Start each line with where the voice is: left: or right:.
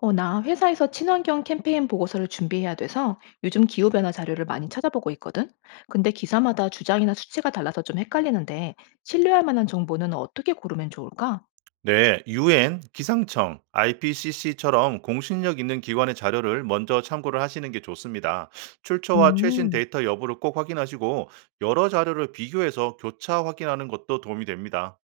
left: 나 회사에서 친환경 캠페인 보고서를 준비해야 돼서 요즘 기후변화 자료를 많이 찾아보고 있거든. 근데 기사마다 주장이나 수치가 달라서 좀 헷갈리는데 신뢰할 만한 정보는 어떻게 고르면 좋을까?
right: 네, UN, 기상청, IPCC처럼 공신력 있는 기관의 자료를 먼저 참고를 하시는 게 좋습니다. 출처와 최신
left: 음,
right: 데이터 여부를 꼭 확인하시고 여러 자료를 비교해서 교차 확인하는 것도 도움이 됩니다.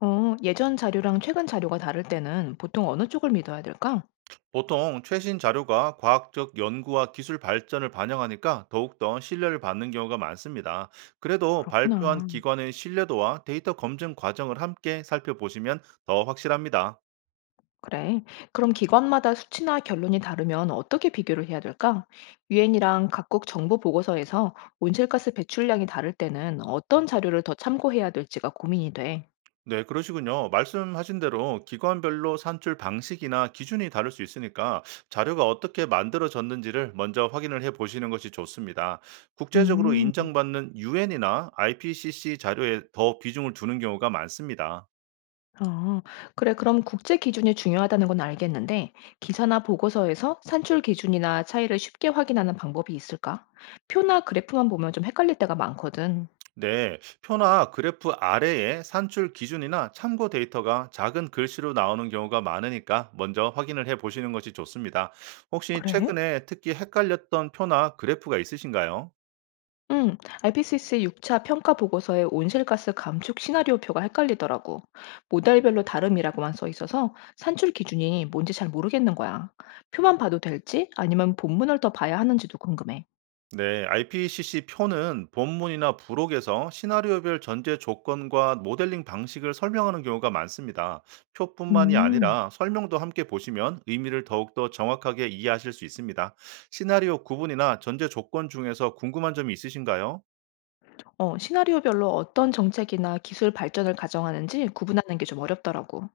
left: 예전 자료랑 최근 자료가 다를 때는 보통 어느 쪽을 믿어야 될까?
right: 보통 최신 자료가 과학적 연구와 기술 발전을 반영하니까 더욱더 신뢰를 받는 경우가 많습니다. 그래도 발표한
left: 그렇구나.
right: 기관의 신뢰도와 데이터 검증 과정을 함께 살펴보시면 더 확실합니다.
left: 그래. 그럼 기관마다 수치나 결론이 다르면 어떻게 비교를 해야 될까? 유엔이랑 각국 정부 보고서에서 온실가스 배출량이 다를 때는 어떤 자료를 더 참고해야 될지가 고민이 돼.
right: 네, 그러시군요. 말씀하신 대로 기관별로 산출 방식이나 기준이 다를 수 있으니까 자료가 어떻게 만들어졌는지를 먼저 확인을 해 보시는 것이 좋습니다. 국제적으로
left: 음.
right: 인정받는 UN이나 IPCC 자료에 더 비중을 두는 경우가 많습니다.
left: 아. 그래, 그럼 국제 기준이 중요하다는 건 알겠는데 기사나 보고서에서 산출 기준이나 차이를 쉽게 확인하는 방법이 있을까? 표나 그래프만 보면 좀 헷갈릴 때가 많거든.
right: 네, 표나 그래프 아래에 산출 기준이나 참고 데이터가 작은 글씨로 나오는 경우가 많으니까 먼저 확인을 해 보시는 것이 좋습니다. 혹시
left: 그래?
right: 최근에 특히 헷갈렸던 표나 그래프가 있으신가요?
left: IPCC 6차 평가 보고서의 온실가스 감축 시나리오표가 헷갈리더라고. 모델별로 다름이라고만 써 있어서 산출 기준이 뭔지 잘 모르겠는 거야. 표만 봐도 될지 아니면 본문을 더 봐야 하는지도 궁금해.
right: 네, IPCC 표는 본문이나 부록에서 시나리오별 전제 조건과 모델링 방식을 설명하는 경우가 많습니다. 표뿐만이
left: 음.
right: 아니라 설명도 함께 보시면 의미를 더욱더 정확하게 이해하실 수 있습니다. 시나리오 구분이나 전제 조건 중에서 궁금한 점이 있으신가요?
left: 시나리오별로 어떤 정책이나 기술 발전을 가정하는지 구분하는 게 좀 어렵더라고.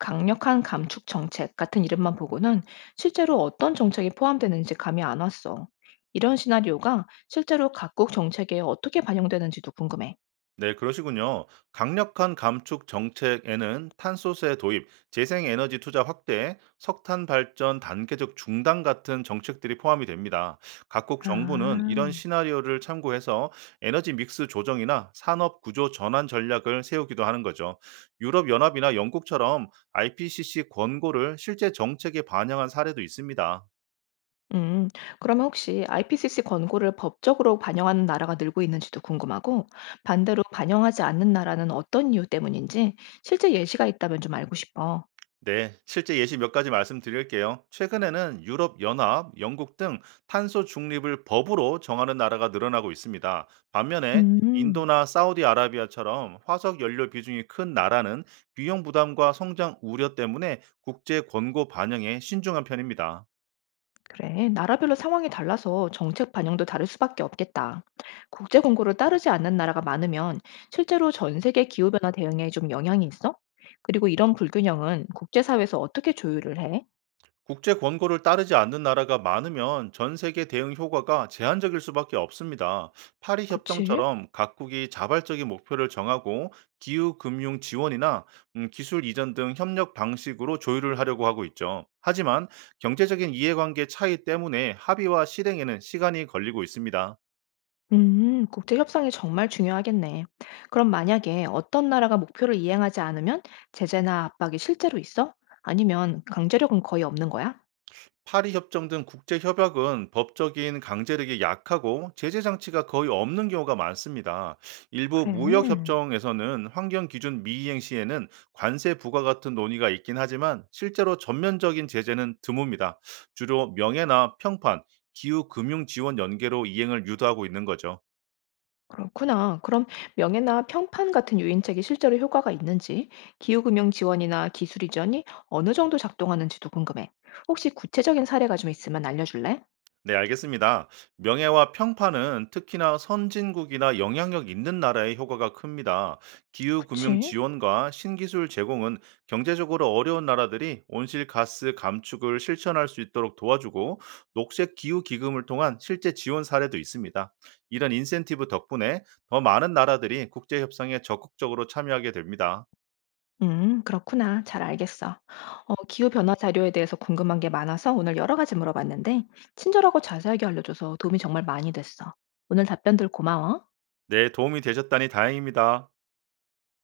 left: 강력한 감축 정책 같은 이름만 보고는 실제로 어떤 정책이 포함되는지 감이 안 왔어. 이런 시나리오가 실제로 각국 정책에 어떻게 반영되는지도 궁금해.
right: 네, 그러시군요. 강력한 감축 정책에는 탄소세 도입, 재생에너지 투자 확대, 석탄 발전 단계적 중단 같은 정책들이 포함이 됩니다. 각국 정부는 이런
left: 아,
right: 시나리오를 참고해서 에너지 믹스 조정이나 산업 구조 전환 전략을 세우기도 하는 거죠. 유럽연합이나 영국처럼 IPCC 권고를 실제 정책에 반영한 사례도 있습니다.
left: 음, 그러면 혹시 IPCC 권고를 법적으로 반영하는 나라가 늘고 있는지도 궁금하고, 반대로 반영하지 않는 나라는 어떤 이유 때문인지 실제 예시가 있다면 좀 알고 싶어.
right: 네, 실제 예시 몇 가지 말씀드릴게요. 최근에는 유럽 연합, 영국 등 탄소 중립을 법으로 정하는 나라가 늘어나고 있습니다. 반면에
left: 음.
right: 인도나 사우디아라비아처럼 화석 연료 비중이 큰 나라는 비용 부담과 성장 우려 때문에 국제 권고 반영에 신중한 편입니다.
left: 그래, 나라별로 상황이 달라서 정책 반영도 다를 수밖에 없겠다. 국제 공고를 따르지 않는 나라가 많으면 실제로 전 세계 기후변화 대응에 좀 영향이 있어? 그리고 이런 불균형은 국제사회에서 어떻게 조율을 해?
right: 국제 권고를 따르지 않는 나라가 많으면 전 세계 대응 효과가 제한적일 수밖에 없습니다. 파리
left: 그치?
right: 협정처럼 각국이 자발적인 목표를 정하고 기후 금융 지원이나 기술 이전 등 협력 방식으로 조율을 하려고 하고 있죠. 하지만 경제적인 이해관계 차이 때문에 합의와 실행에는 시간이 걸리고 있습니다.
left: 국제 협상이 정말 중요하겠네. 그럼 만약에 어떤 나라가 목표를 이행하지 않으면 제재나 압박이 실제로 있어? 아니면 강제력은 거의 없는 거야?
right: 파리 협정 등 국제 협약은 법적인 강제력이 약하고 제재 장치가 거의 없는 경우가 많습니다. 일부
left: 그래.
right: 무역 협정에서는 환경 기준 미이행 시에는 관세 부과 같은 논의가 있긴 하지만 실제로 전면적인 제재는 드뭅니다. 주로 명예나 평판, 기후 금융 지원 연계로 이행을 유도하고 있는 거죠.
left: 그렇구나. 그럼 명예나 평판 같은 유인책이 실제로 효과가 있는지, 기후금융 지원이나 기술 이전이 어느 정도 작동하는지도 궁금해. 혹시 구체적인 사례가 좀 있으면 알려줄래?
right: 네, 알겠습니다. 명예와 평판은 특히나 선진국이나 영향력 있는 나라의 효과가 큽니다. 기후금융
left: 그치?
right: 지원과 신기술 제공은 경제적으로 어려운 나라들이 온실가스 감축을 실천할 수 있도록 도와주고 녹색 기후 기금을 통한 실제 지원 사례도 있습니다. 이런 인센티브 덕분에 더 많은 나라들이 국제 협상에 적극적으로 참여하게 됩니다.
left: 그렇구나. 잘 알겠어. 기후변화 자료에 대해서 궁금한 게 많아서 오늘 여러 가지 물어봤는데, 친절하고 자세하게 알려줘서 도움이 정말 많이 됐어. 오늘 답변들 고마워.
right: 네, 도움이 되셨다니 다행입니다.